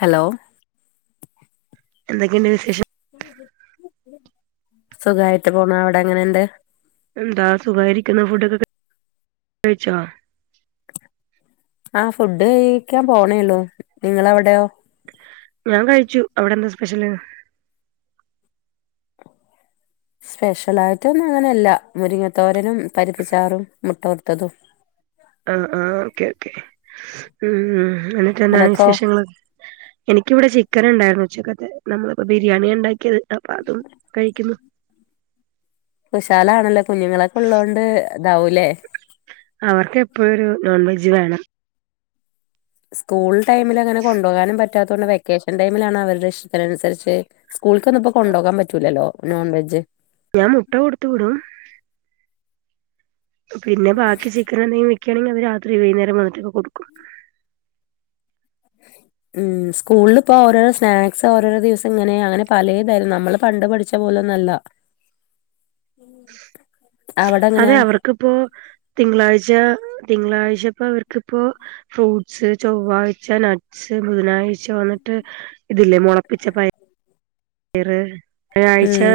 Hello എന്തൊക്കെയുണ്ട് വിശേഷം സുഖായിട്ട് പോണു അവിടെ എങ്ങനെ ഇണ്ട്? എന്താ സുഖായിരിക്ക്‌ണ് ഫുഡൊക്കെ കഴിച്ചോ? ആഹ് ഫുഡ് കഴിക്കാൻ പോണേള്ളൂ നിങ്ങളെ അവിടെയോ? ഞാൻ കഴിച്ചു. അവിടെ എന്താ സ്പെഷ്യല്? സ്പെഷ്യൽ ആയിട്ടൊ ഒന്നും അങ്ങനെല്ല മുരിങ്ങത്തോരനും, പരിപ്പിച്ചാറും, മുട്ട വർത്തതും, ആ ആഹ് ഓക്കെ ഓക്കെ ഉം എന്നിട്ട് എന്താണ് നിനക്കോ വിശേഷങ്ങൾ? എനിക്കിവിടെ ചിക്കൻ ഇണ്ടായിരുന്നു ഉച്ചക്കത്തെ നമ്മളിപ്പോ ബിരിയാണി ഇണ്ടാക്കിയത് അപ്പൊ അതും കഴിക്കുന്നു. കുശാലാണല്ലോ കുഞ്ഞുങ്ങളൊക്കെ ഉള്ളോണ്ട് ഇതാവുലേ അവർക്ക് എപ്പഴും ഒരു നോൺ വെജ് വേണം. സ്കൂൾ ടൈമിൽ അങ്ങനെ കൊണ്ടോകാനും പറ്റാത്തോണ്ട് വെക്കേഷൻ ടൈമിലാണ് അവര്ടെ ഇഷ്ടത്തിനൻസരിച്ച്, സ്കൂൾക്കന്നും ഇപ്പോ കൊണ്ടൊകാൻ പറ്റൂല്ലല്ലോ നോൺ വെജ് ഞാ മുട്ട കൊടുത്ത് വിടും. പിന്നെ ബാക്കി ചിക്കൻ എന്തെങ്കിലും വെക്കയാണെങ്കി അത് രാത്രി വൈന്നേരം വന്നിട്ടൊക്കെ കൊടുക്കും. [inaudible] ഉം സ്ക്കൂൾപ്പോ ഓരോരോ സ്നാക്സ് ഓരോരോ ദിവസം ഇങ്ങനെ അങ്ങനെ പലേതെ നമ്മൾ പണ്ട് പഠിച്ച പോലൊന്നല്ല. [inaudible] ഉം അതെ അവർക്കിപ്പോ തിങ്കളാഴ്ച തിങ്കളാഴ്ചപ്പോ അവർക്കിപ്പോ ഫ്രൂട്ട്സ് ചൊവ്വാഴ്ച നട്സ് ബുധനാഴ്ച വന്നിട്ട് ഇതില്ലേ മൊളപ്പിച്ച പയ റ് വ്യാഴഴ്ച ഉം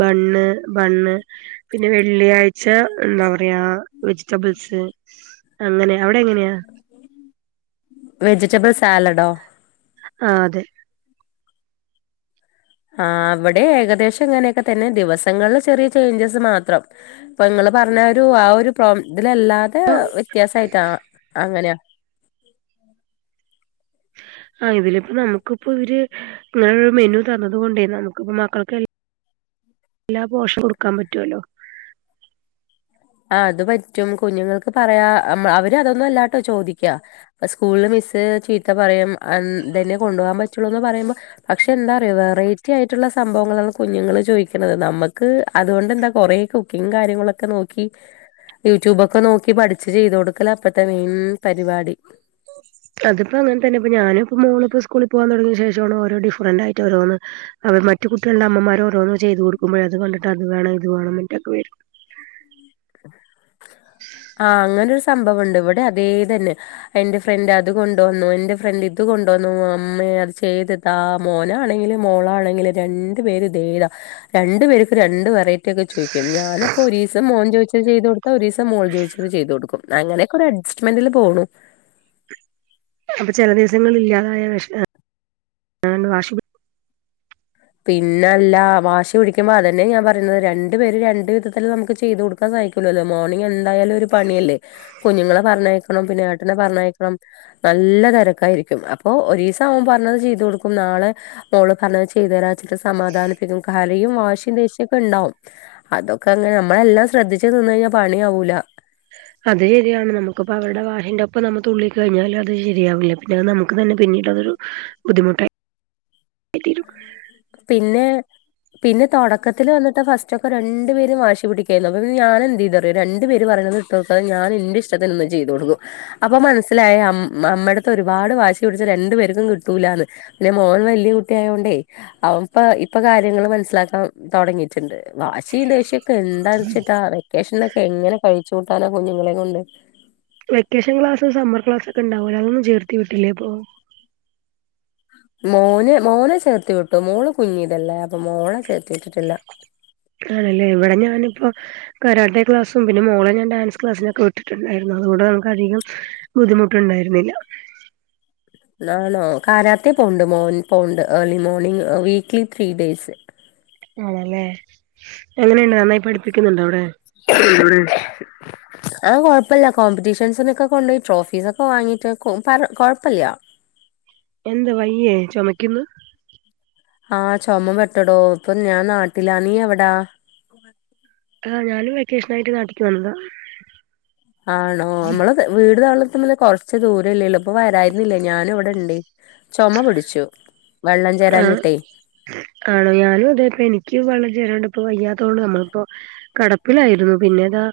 ബണ്ണ് ബണ്ണ് പിന്നെ വെള്ളിയാഴ് ച്ച എന്താ പറയാ വെജിറ്റബിൾസ് അങ്ങനെയ അവിടെ എങ്ങനെയാ? വെജിറ്റബിൾ സാലഡോ ആഹ് അതെ ആ അവിടെ ഏകദേശം ഇങ്ങനെയൊക്കെ തന്നെ ദിവസങ്ങളില് ചെറിയ ചേഞ്ചസ് മാത്രം. ഇപ്പൊ നിങ്ങള് പറഞ്ഞ ഒരു ആ ഒരു പ്ര ഇതല്ലാതെ വ്യത്യാസായിട്ടാ അങ്ങനെയാ ആഹ് ഇതിലിപ്പ നമുക്കിപ്പോ ഇവര് ഇങ്ങനൊരു മെനു തന്നത് കൊണ്ടേ നമുക്ക്പ്പ മക്കൾക്ക് എല്ലാ പോഷാ കൊട്ക്കാൻ പറ്റുവല്ലോ ആ അത് പറ്റും കുഞ്ഞുങ്ങക്ക് പറയാ അം അവര് അതൊന്നും അല്ലാട്ടോ ചോദിക്കാ സ്കൂളില് മിസ് ചീത്ത പറയും അം തന്നെ കൊണ്ടോവാൻ പറ്റുള്ളൂന്ന് പറയുമ്പോ പക്ഷെ എന്താറിയൊ വെറൈറ്റി ആയിട്ടുള്ള സംഭവങ്ങളാണ് കുഞ്ഞുങ്ങള് ചോയ്ക്ക്ണത് നമ്മക്ക് അതുകൊണ്ടെന്താ കൊറെ ക്കിങ്ങ് കാര്യങ്ങളൊക്കെ നോ ക്കി യൂട്യൂബൊക്കെ നോക്കി പഠിച്ച് ചെയ്ത് കൊടുക്കലപ്പത്തെ മെയിൻ പരിപാടി അതിപ്പോ അങ്ങൻ തന്നെ ഇപ്പ ഞാനിപ്പോ മോള്പ്പോ സ്കൂളി പോവാൻ തൊടങ്ങിയ ശേഷാണ് ഓരോ ഡിഫറന്റായിട്ട് ഓരോന്ന് അവർ മറ്റ് കുട്ടികള്ടെ അമ്മമാരോരോന്ന് ചെയ്തു കൊടുക്കുമ്പോഴാ അത് കണ്ടിട്ടത് വേണം ഇത് വേണം [unintelligible] ആ അങ്ങനൊരു സംഭവ്ണ്ട് ഇവടെ അതേ തന്നെ എന്റെ ഫ്രണ്ട് അത് കൊണ്ടുവന്നു എന്റെ ഫ്രണ്ട് ഇത് കൊണ്ട് വന്നു അമ്മെ അത് ചെയ്ത് താ മോനാണെങ്കിലും മോളാണെങ്കിലും രണ്ടു പേരും ദേ താ രണ്ടു പേർക്കും രണ്ട് വെറൈറ്റി ഒക്കെ ചോയ്ക്കും ഞാനപ്പോ ഒരീസം മോൻ ചൊയ് ത് ചെയ്തൊട്ത്താ ഒരീസം മോൾ ജോയ്ച്ചത് ചെയ്തൊട്ക്കും അങ്ങനൊക്കൊരു അഡജസ്മെന്റിൽ പോണു അപ്പ ചെല ദിവസങ്ങളില്ലാതായ വെഷ് [unintelligible] പിന്നെല്ല വാശി പിടിക്കുമ്പോ അതന്നെ ഞാൻ പറയുന്നത് രണ്ടു പേര് രണ്ടു വിധത്തിൽ നമുക്ക് ചെയ്തൊ ക്കെ സഹിക്കുല്ലോലോ മോർണിംഗ് എന്തായാലും ഒരു പണിയല്ലേ കുഞ്ഞുങ്ങളെ പറഞ്ഞയക്കണം പിന്നേട്ടനെ പറഞ്ഞയക്കണം നല്ല തിരക്കായിരിക്കും അപ്പൊ ഒരീസം ഓൻ പർഞ്ഞത് ചെയ്തൊട്ക്കും നാളെ മോള് പറഞ്ഞത് ചെയ്തരാച്ചിട്ട് സമാധാനിപ്പിക്കും കരയും വാഷിം ദേഷ്യൊക്കെ ഇണ്ടാവും അതൊക്കെ അങ്ങെ നമ്മളെല്ലാം ശ്രദ്ധിച്ച് നിന്നഴിഞ്ഞാ പണിയാവൂല അത് ശരിയാണ് നമുക്കിപ്പോ അവരുടെ വാഷിന്റൊപ്പം നമുതുള്ളി കഴിഞ്ഞാലത് ശരിയാവൂല പിന്നെ അത് നമുക്ക് തന്നെ പിന്നീടതൊരു ബുദ്ധിമുട്ടായി തീരും പിന്നെ പിന്നെ തുടക്കത്തിൽ വന്നിട്ട് ഫസ്റ്റൊക്കെ രണ്ടു പേരും വാശി പിടിക്കേർന്നു അപ്പം പിന്നെ ഞാനെന്തേയ്‌തു അറിയോ രണ്ട് പേര് പറേണത് കേകാതെ ഞാൻ എന്റെ ഇഷ്ടത്തിൻന്നും ചെയ്തു കൊടുക്കും അപ്പൊ മനസ്സിലായി അം അമ്മേടത്ത് ഒരുപാട് വാശി പിടിച്ചാ രണ്ടു പേർക്കും കിട്ടൂലാന്ന് ല്ലെ മോൻ വല്ല്യ കു ട്ട്യായോണ്ടേ അവൻപ്പ ഇപ്പ കാര്യങ്ങൾ മനസ്സിലാക്കാൻ തൊടങ്ങിട്ടുണ്ട് വാഷിം ദേഷ്യ ക്കെന്താന്നെച്ചിട്ടാ വെക്കേഷനൊക്കെ എങ്ങനെ കഴിച്ചു കൂട്ടാന കുഞ്ഞുങ്ങളെ കൊണ്ട് വെക്കേഷൻ ക്ലാസും സമ്മർ ക്ലാസൊക്കെ ഇണ്ടാവല്ലോ അങ്ങൊന്നും ചേർത്തി വിട്ടില്ലേപ്പോ മോന് മോനെ ചേർത്തി വിട്ടു മോള് കുഞ്ഞീതല്ലേ അപ്പൊ മോളെ ചേർത്തി വിട്ടിട്ടില്ല ആണല്ലേ ഇവിടെ ഞാനിപ്പോ കരാട്ടെ ക്ലാസ്സും പിന്നെ മോളെ ഞാൻ ഡാൻസ് ക്ലാസ്സിനൊക്കെ വിട്ടിട്ട്ണ്ടായിര്ന്നു അതുകൊണ്ട് നമുക്ക് അധികം ബുദ്ധിമുട്ടുണ്ടായിരുന്നില്ല ആണോ കാരാത്തേ പോവ്ണ്ട് മോൻ പോവ്ണ്ട് early morning weekly three days ആണല്ലേ അങ്ങനെണ്ട് നന്നായി പഠിപ്പിക്കുന്നുണ്ടോ അവിടെ ഇവിടെ ആഹ് കൊഴപ്പില്ല കോമ്പറ്റീഷൻസിനൊക്കെ കൊണ്ടോയി ട്രോഫീസൊക്കെ വാങ്ങിയിട്ട് ക്കും പറ കൊഴപ്പീല്ല എന്ത്‌ വയ്യേ ചൊമയ്ക്ക്ന്നു. ആഹ് ചൊമ പെട്ടടോ. ഇപ്പം ഞാൻ നാട്ടിലാ നീ എവിടാ. [inaudible] ആ ഞാനും വെക്കേഷനായിട്ട് നാട്ടിക്ക് വന്നതാ. ആണോ. അമ്മളെ വീട് താളർത്തമ്മ്ൽ കൊർച്ച് ദൂരല്ലെള്ളു. ഇപ്പൊ വരായിര്ന്നില്ലെ ഞാനും ഇവടെ ഇണ്ടെ. ചൊമ പിടിച്ചു. വെള്ളം ആ ചേരാഞ്ഞിട്ടെ. ആണോ. ഞാനും ഇതേ ഇപ്പെനിക്ക് വെള്ളം ചേരാണ്ട് ഇപ്പ വയ്യാത്തോണ്ട് നമ്മൾ ഇപ്പോ കെടപ്പിലായിരുന്നു. പിന്നെ ഇതാ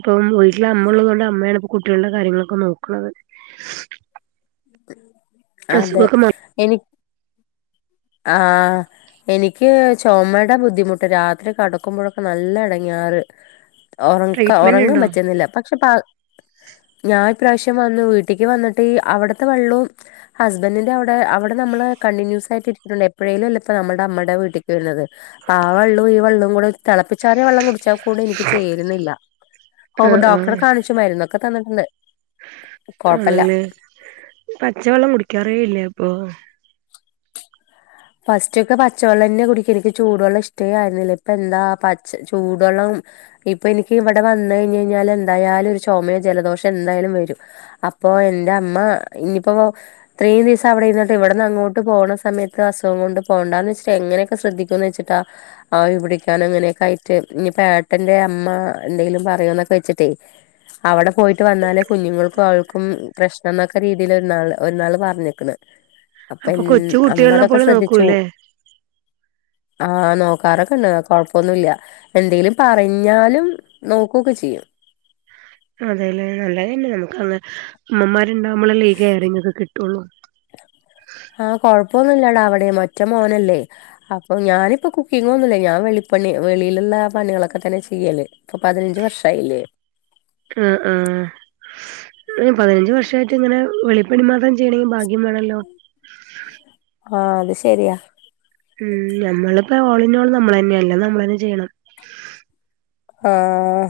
ഇപ്പം വീട്ടിലമ്മള്ളതോണ്ട് അമ്മേണ്. കുട്ട്യേളുടെ കാര്യങ്ങളൊക്കെ നോക്ക്ണത്. അതെ മാ എനിക് ആഹ്. എനിക്ക് ചോമടെ ബുദ്ധിമുട്ട്. രാത്രി കെടക്കുമ്പോഴൊക്കെ നല്ല എടങ്ങേറ്. ഒറ ട്രീറ്റ്മെന്റ് ഒറങ്ങാൻ ഉണ്ടോ പറ്റുന്നില്ല. പക്ഷെ പ ഞാൻ ഇപ്രാവശ്യം വന്നു. വീട്ടിക്ക് ര വന്നിട്ട് അവിട്രത്തെ വെള്ളവും. ഹസ്ബൻഡറിന്റെ അവിടെ അവിടെ നമ്മള് കണ്ടിന്യൂസ് ആയിട്ട്. ഇണ്ട് എപ്പെഴേലും അല്ലെ ഇപ്പ നമ്മുടെ അമ്മടെ വീട്ടിക്ക് വരുന്നത്. അപ്പൊ ആ വെള്ളവും ഈ വെള്ളവും കൂടെ. തെളപ്പിച്ചാറിയ വെള്ളം കുടിച്ച കൂട് എനിക്ക് ചേര്ണില്ല. ഓ ആ ആ ഡോക്ടറെ കാണിച്ചു മരുന്നൊക്കെ തന്നിട്ട്ണ്ട്. കൊഴപ്പല്ല. ആണല്ലേ പച്ചവെള്ളം കുടിക്കാറേ ഇല്ലെ ഇപ്പൊ. ഫസ്റ്റ് ഒക്കെ പച്ചവെള്ളെന്നെ കുടിക്കല്. ഇക്ക് ചൂടുവെള്ളം ഇഷ്ടേ ആരുന്നില്ല. ഇപ്പ എന്താ പ ചൂടുവെള്ളം. ഇപ്പൊ എനിക്ക് ഇവിടെ വന്ന് കഴിഞ്ഞഞ് കഴിഞ്ഞാൽ എന്തായാലും ഒരു ചൊമയോ ജലദോഷം എന്തായാലും വെരും. അപ്പോ എന്റെ അമ്മ ഇഞ്പ്പൊ ഇത്രീം ദിവസം അവിടെ നിന്നിട്ട് ഇവിടെന്ന് അങ്ങോട്ട് പോണ സമയ അസുഖം കൊണ്ട് പോണ്ടാന്ന് വെച്ചിട്ട് എങ്ങനെയൊക്കെ ശ്രദ്ധിക്ക എന്ന് വെച്ചിട്ടാ ആവി പിടിക്കാനെങ്ങനെക്കെ ആയിട് ഇഞ്ഞ് പേട്ട െന്റെ അമ്മ എന്തെങ്കിലും പറയോന്നൊക്കെ വെച്ചിട്ടേ അവിടെ പോയിട്ട് വന്നാലെ കുഞ്ഞുങ്ങൾക്കും അവൾക്കും പ്രശ്നം എന്നൊക്കെ രീതിയില് ഒരുനാള് ഒരു നാള് പറഞ്ഞിക്ക്ണ്. അപ്പൊ കൊച്ചു കുട്ടികളെ പോലെ ശ്രദ്ധിച്ചു നോക്കൂലേ ആഹ് നോക്കാറൊക്കെണ്ട്. കൊഴപ്പൊന്നുല്ല. എന്തെങ്കിലും പറഞ്ഞാലും നോക്കൊക്കെ ചെയ്യും. അതെലേ നല്ലതന്നെ. നമുക്ക് അത് ഇമ്മമാരുണ്ടാവുമ്പളെല്ലെ ലേ ഈ കെയറിങ്ങൊക്കെ കിട്ടൊള്ളു. ആഹ് കൊഴപ്പൊന്നുല്ലടാ. അവിടിം ഒറ്റ മോനല്ലെ. അപ്പൊ ഞാനിപ്പോ കുക്കിംഗൊന്നുല്ല. ഞാൻ വെളിപ്പണി വെളിയിലുള്ള പണികളൊക്കെ തന്നെ ചെയ്യല്. ഇപ്പൊ പതിനഞ്ച് വർഷായില്ലേ. ആഹ് ആഹ് പതിനഞ്ച് വർഷായിട്ട് ഇങ്ങനെ വെളിപ്പണി മാത്രം ചെയ്യണെങ്കിൽ ഭാഗ്യ മാണല്ലോ. ആഹ് അത് ശെരിയാ. ഉം നമ്മളിപ്പോ ഓളിനോള് നമ്മളെന്ന്ല്ലെ. അല്ല നമ്മളെന്നെ ചെയ്യണം. ഏഹ്.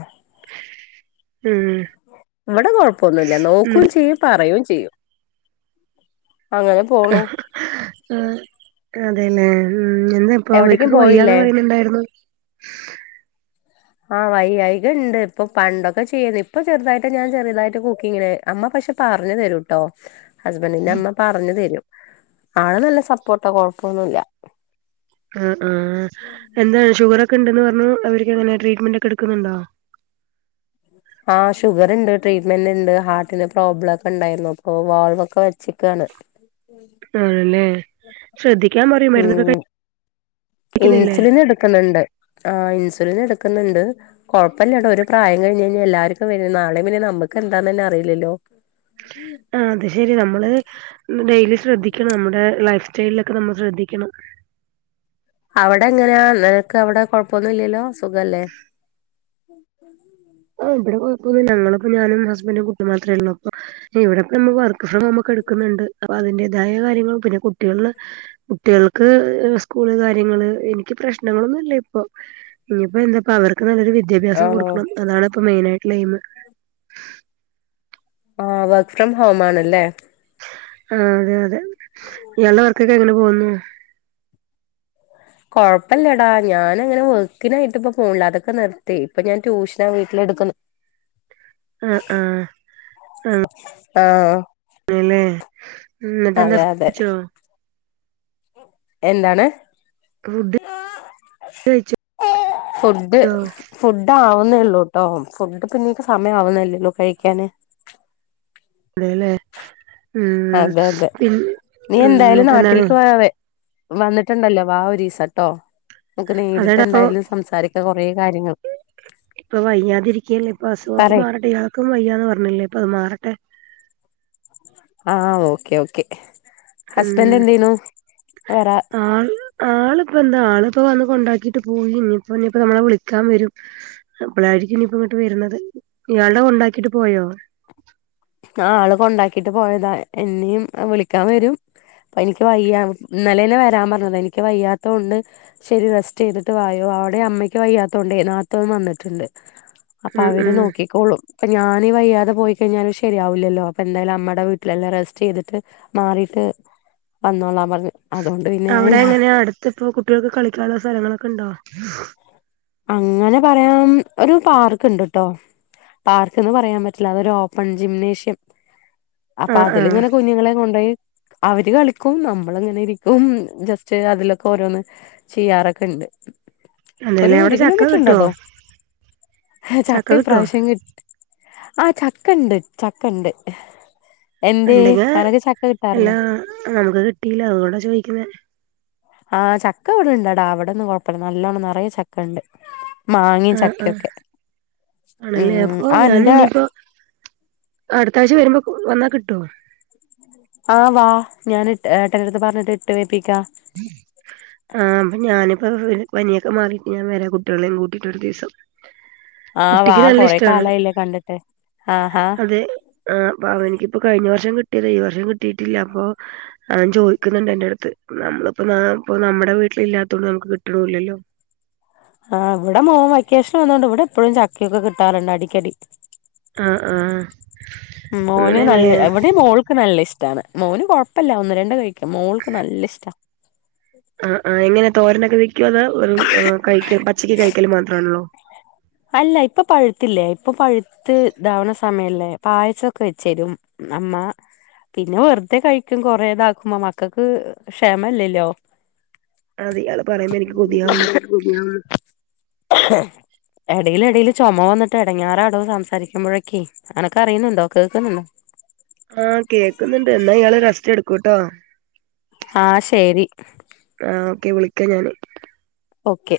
ഉം. ഇവിടെ കുഴപ്പൊന്നുല്ല. നോക്കും ചെയ്യും പറയും ചെയ്യും. അങ്ങനെ. പോണു ആ അതെലേ ഉം എന്താ അപ്പൊ എവിടേക്കും അവർക്കൊക്കെ വയ്യാന്ന് പോയില്ലേ പറയുന്നുണ്ടായിരുന്നു. ആഹ് വയ്യായിക ഇണ്ട്. ഇപ്പൊ പണ്ടൊക്കെ ചെയ്ത്. ഇപ്പൊ ചെറുതായിട്ട് ഞാൻ ചെറുതായിട്ട് കുക്കിങ്ങിന് അമ്മ പക്ഷെ പറഞ്ഞു തരൂട്ടോ ഹസ്ബൻറിന്റെ അമ്മ പറഞ്ഞു തരും ആള് നല്ല സപ്പോർട്ടാ കൊഴപ്പൊന്നുല്ല ആഹ് ആഹ് എന്താണ് ഷുഗർ ഒക്കെ ഉണ്ടെന്ന് പറഞ്ഞു അവർക്ക് എങ്ങനെ ട്രീറ്റ്മെന്റ് ഒക്കെ എടുക്കുന്നുണ്ടോ ആഹ് ഷുഗർ ഉണ്ട് ട്രീറ്റ്ന്റ് ഉണ്ട് ഹാർട്ടിന് പ്രോബ്ലം ഒക്കെ ഉണ്ടായിരുന്നു അപ്പോ വാൾവ് ഒക്കെ വെച്ചക്കാണ് ആണല്ലേ ശ്രദ്ധിക്കാൻ പറയ് മരുന്നോക്കെ ഉം ക ഇൻസുലിൻ എടുക്കുന്നുണ്ട് ആഹ് ഇൻസുലിൻ എടുക്കുന്നുണ്ട് കുഴപ്പമില്ല കേട്ടോ ഒരു പ്രായം കഴിഞ് കഴിഞ്ഞാ എല്ലാവർക്കും നാളെയും പിന്നെ നമുക്ക് എന്താന്നെ അറിയില്ലല്ലോ ആഹ് അത് ശരി നമ്മള് ഡെയ്ലി ശ്രദ്ധിക്കണം നമ്മുടെ ലൈഫ് സ്റ്റൈലിലൊക്കെ നമ്മൾ ശ്രദ്ധിക്കണം അവിടെ എങ്ങനെയാ നിനക്ക് അവിടെ കൊഴപ്പോന്നും ഇല്ലല്ലോ സുഖല്ലേ ആഹ് ഇവിടെകൊഴപ്പന്നില്ല ഞങ്ങളിപ്പോ ഞാനും ഹസ്ബൻഡും കുട്ടി മാത്രേ ഒള്ളൂ അപ്പൊ ഇവിടെ ഇപ്പം നമ്മള് വർക്ക് ഫ്രം ഹോം ക്കെ എടുക്കുന്നുണ്ട് അപ്പൊ അതിന്റേതായ കാര്യങ്ങള് പിന്നെ കുട്ടികളെ കുട്ടികൾക്ക് സ്കൂള് കാര്യങ്ങള് എനിക്ക് പ്രശ്നങ്ങളൊന്നും ഇല്ല ഇപ്പൊ ഇനിപ്പോ എന്താപ്പ അവർക്ക് നല്ലൊരു വിദ്യാഭ്യാസം ആണോ കൊടുക്കണം അതാണ് ഇപ്പം മെയിനായിയിട്ടുള്ള എയിം ആഹ് വർക്ക് ഫ്രം ഹോം ആണല്ലേ ആഹ് അതെ അതെ ഇയാൾടെ വർക്കൊക്കെ എങ്ങനെ പോകുന്നു. കൊഴപ്പല്ലടാ. ഞാന് അങ്ങനെ വർക്കിനായിട്ട് ഇപ്പ പോണില്ല അതൊക്കെ നിർത്തി, ഇപ്പൊ ഞാൻ ട്യൂഷനാ വീട്ടിലെടുക്കുന്നു. ആഹ് ആഹ് ആഹ് അല്ലല്ലേ എന്നിട്ട് എന്താ അതെ ച്ചോ എന്താണ് ഫുഡ് കയിച്ചോ? ഫുഡ് ഫുഡ് ആവുന്നള്ളൂ ട്ടോ. ഫുഡ് പിന്നീ പ്പോ സമയം ആവുന്നല്ലോ ഉള്ളു കഴിക്കാന്. അതേല്ലേ അതെ അതെ നീ ഉം എന്തായാലും എന്നിട്ട് എന്താണ് നാട്ടിലേക്ക് വാ വേ വന്നിട്ടുണ്ടല്ലോ വാ ഒരീസട്ടോ. നമുക്ക് നേരിട്ട് അതെടാ അപ്പൊ എന്തായാലും സംസാരിക്ക. കുറേ കാര്യങ്ങൾ. ഇപ്പൊ വയ്യാതി ഇരിക്കല്ലേ, ഇപ്പൊ അസുഖൊക്കെ പറയ് മാറട്ടെ. ഇയാൾക്കും വയ്യാന്ന് പറഞ്ഞില്ലേ ഇപ്പൊ അത് മാറട്ടെ. ആഹ്, ഓക്കെ ഓക്കെ ഹസ്ബൻഡ് ഉം എന്തേയ്ന്നു വേറെ ആള് ഇപ്പ എന്താ. ആളിപ്പോ വന്ന് കൊണ്ടാക്കിട്ട് പോയി. ഇനിയിപ്പോ ഇനിയിപ്പോ നമ്മളെ വിളിക്കാൻ വരും. അപ്പോളായിരിക്കും ഇനിപ്പോ ഇങ്ങോട്ട് വരുന്നത്. ഇയാളുടെ കൊണ്ടാക്കിട്ട് പോയോ? ആഹ്. ആള് കൊണ്ടാക്കിട്ട് പോയതാ. എന്നെയും വിളിക്കാൻ വരും. എനിക്ക് വയ്യ. ഇന്നലെ തന്നെ വരാൻ പറഞ്ഞതാ. എനിക്ക് വയ്യാത്ത കൊണ്ട്. ശരി റെസ്റ്റ് ചെയ്തിട്ട് വായോ. അവിടെ അമ്മയ്ക്ക് വയ്യാത്തോണ്ട് നാത്തൂൻ വന്നിട്ടുണ്ട്. അപ്പൊ ഉം അവര് ഉം നോക്കിക്കോളും. ഇപ്പൊ ഞാനീ വയ്യാതെ പോയിക്കഴിഞ്ഞാല് ശരിയാവില്ലല്ലോ. അപ്പ എന്തായാലും അമ്മടെ വീട്ടിലല്ലെ റസ്റ്റ് ചെയ്തിട്ട് മാറിട്ട്. വന്നോളാം പറഞ്ഞു. അതുകൊണ്ട് പിന്നെ അവിടെ എങ്ങനെയാ, അടുത്ത് ഇപ്പോ കുട്ടികൾക്ക് കളിക്കാനുള്ള സ്ഥലങ്ങളൊക്കെ ഇണ്ടോ? അങ്ങനെ പറയാൻ, ഒരു പാർക്ക് ഇണ്ട്ട്ടോ. പാർക്ക്ന്ന് പറയാൻ പറ്റില്ല. അതൊരു ഓപ്പൺ ജിംനേഷ്യം അപ്പൊ ആഹ് അതില്, ആഹ് ഇങ്ങനെ കുഞ്ഞുങ്ങളെ കൊണ്ടുപോയി അവര് കളിക്കും. നമ്മള് അങ്ങനെ ഇരിക്കും. ജസ്റ്റ് അതിലൊക്കെ ഓരോന്ന് ചെയ്യാറൊക്കെണ്ട്. ഒരു അതെല്ലേ ഒരു അവിടെ ചക്ക കിലോമീറ്റർ കിട്ടുവോ ഇണ്ടട്ടോ. ചക്ക ഇ പ്രാവശ്യം കി ആഹ് ചക്കണ്ട്, ചക്കണ്ട്. എന്തെ. അനക്ക് ചക്ക കിട്ടാറില്ലേ? [unintelligible] ഇല്ല അ ഓണ്ടാ ചോദിക്കുന്നേ. ആഹ് ചക്ക എവിടെ ഇണ്ട്ടാ. ഇവിടെന്നും കുഴപ്പല്ല. നല്ലോണം നെറയെ ചക്കണ്ട്. മാങ്ങിം, ആഹ് ആഹ് ചക്കയൊക്കെ. ആണല്ലേ ഉം അപ്പൊ ഞാൻ ആൻ്റെ. ഇനിയിപ്പോ അടുത്താഴ്ച വരുമ്പോ, വന്നാ കിട്ടുവോ? ആഹ് വാ, ഞാന് ഏട്ടനടുത്ത് പറഞ്ഞിട്ട് ഇട്ട് വേപ്പിക്കാ. ഉം ആഹ്. ഞാനിപ്പ പനിയൊക്കെ മാറിയിട്ട് ഞാൻ വര. കുട്ടികളെയും കൂട്ടിട്ടൊരു ദിവസം. ആഹ് വാ, കുട്ടിക്ക് നല്ല കൊറെ ഇഷ്ടാണ് കാലായില്ലേ കണ്ടിട്ട്. ആഹ. അത് ആഹ് പ അവനിക്കിപ്പോ കഴിഞ്ഞ വർഷം കിട്ടിയതെ ഈ വർഷം കിട്ടീട്ടില്ല അപ്പൊ, അവൻ ചോദിക്കുന്നുണ്ട് എൻ്റെ അടുത്ത്. നമ്മളിപ്പോ നാപ്പോ നമ്മുടെ വീട്ടിൽ ഇല്ലാത്തോണ്ട് നമുക്ക് കിട്ട്ണൂല്ലല്ലോ. ആഹ് ഇവിടെ മോൻ വൈക്കേഷൻ വന്നോണ്ട്, ഇവിടെ എപ്പഴും ചക്കയൊക്കെ കിട്ടാറുണ്ട് അടിക്കടി. ആഹ് ആഹ് ഉം മോന് അങ്ങനെയല്ലേ നല്ല വ്ടേം മോൾ. ക്ക് നല്ല ഇഷ്ട്ടാണ്. മോന് കുഴപ്പല്ല ഒന്ന് രണ്ട് കഴിക്കും. മോൾക്ക് നല്ല ഇഷ്ടാ. ആഹ്, ആ എങ്ങനെ തോരനൊക്കെ വെക്കുവോ അത്. കഴിക്കോ, പച്ചക്ക് കഴിക്കല് മാത്രണോ? അല്ല. ഇപ്പൊ പഴുത്തില്ലേ, ഇപ്പൊ പഴുത്ത് ഇതാവണ സ സമയല്ലേ. പായസൊക്കെ വെച്ചരും അമ്മ. പിന്നെ വെറുതെ കഴിക്കും കൊറേതാക്കുമ്പോ മക്കക്ക് ക്ഷമല്ലല്ലോ. അതിയാള് പറയുമ്പോ എനിക്ക് കൊതിയാവുന്ന്. [unintelligible] എടയില് ഇടയിൽ ചൊമ വന്നിട്ട് എടങ്ങെറാടോ സംസാരിക്കുമ്പോഴൊക്കെ. അനക്ക് അറിയുന്നുണ്ടോ കേക്കുന്നുണ്ടോ? ആഹ് കേക്കുന്നുണ്ട് എന്നാ ഇയാള് റെസ്റ്റ് എടുക്കുട്ടോ. ആഹ് ശരി. ആ ഓക്കെ വിളിക്കാ ഞാന്. ഓക്കെ.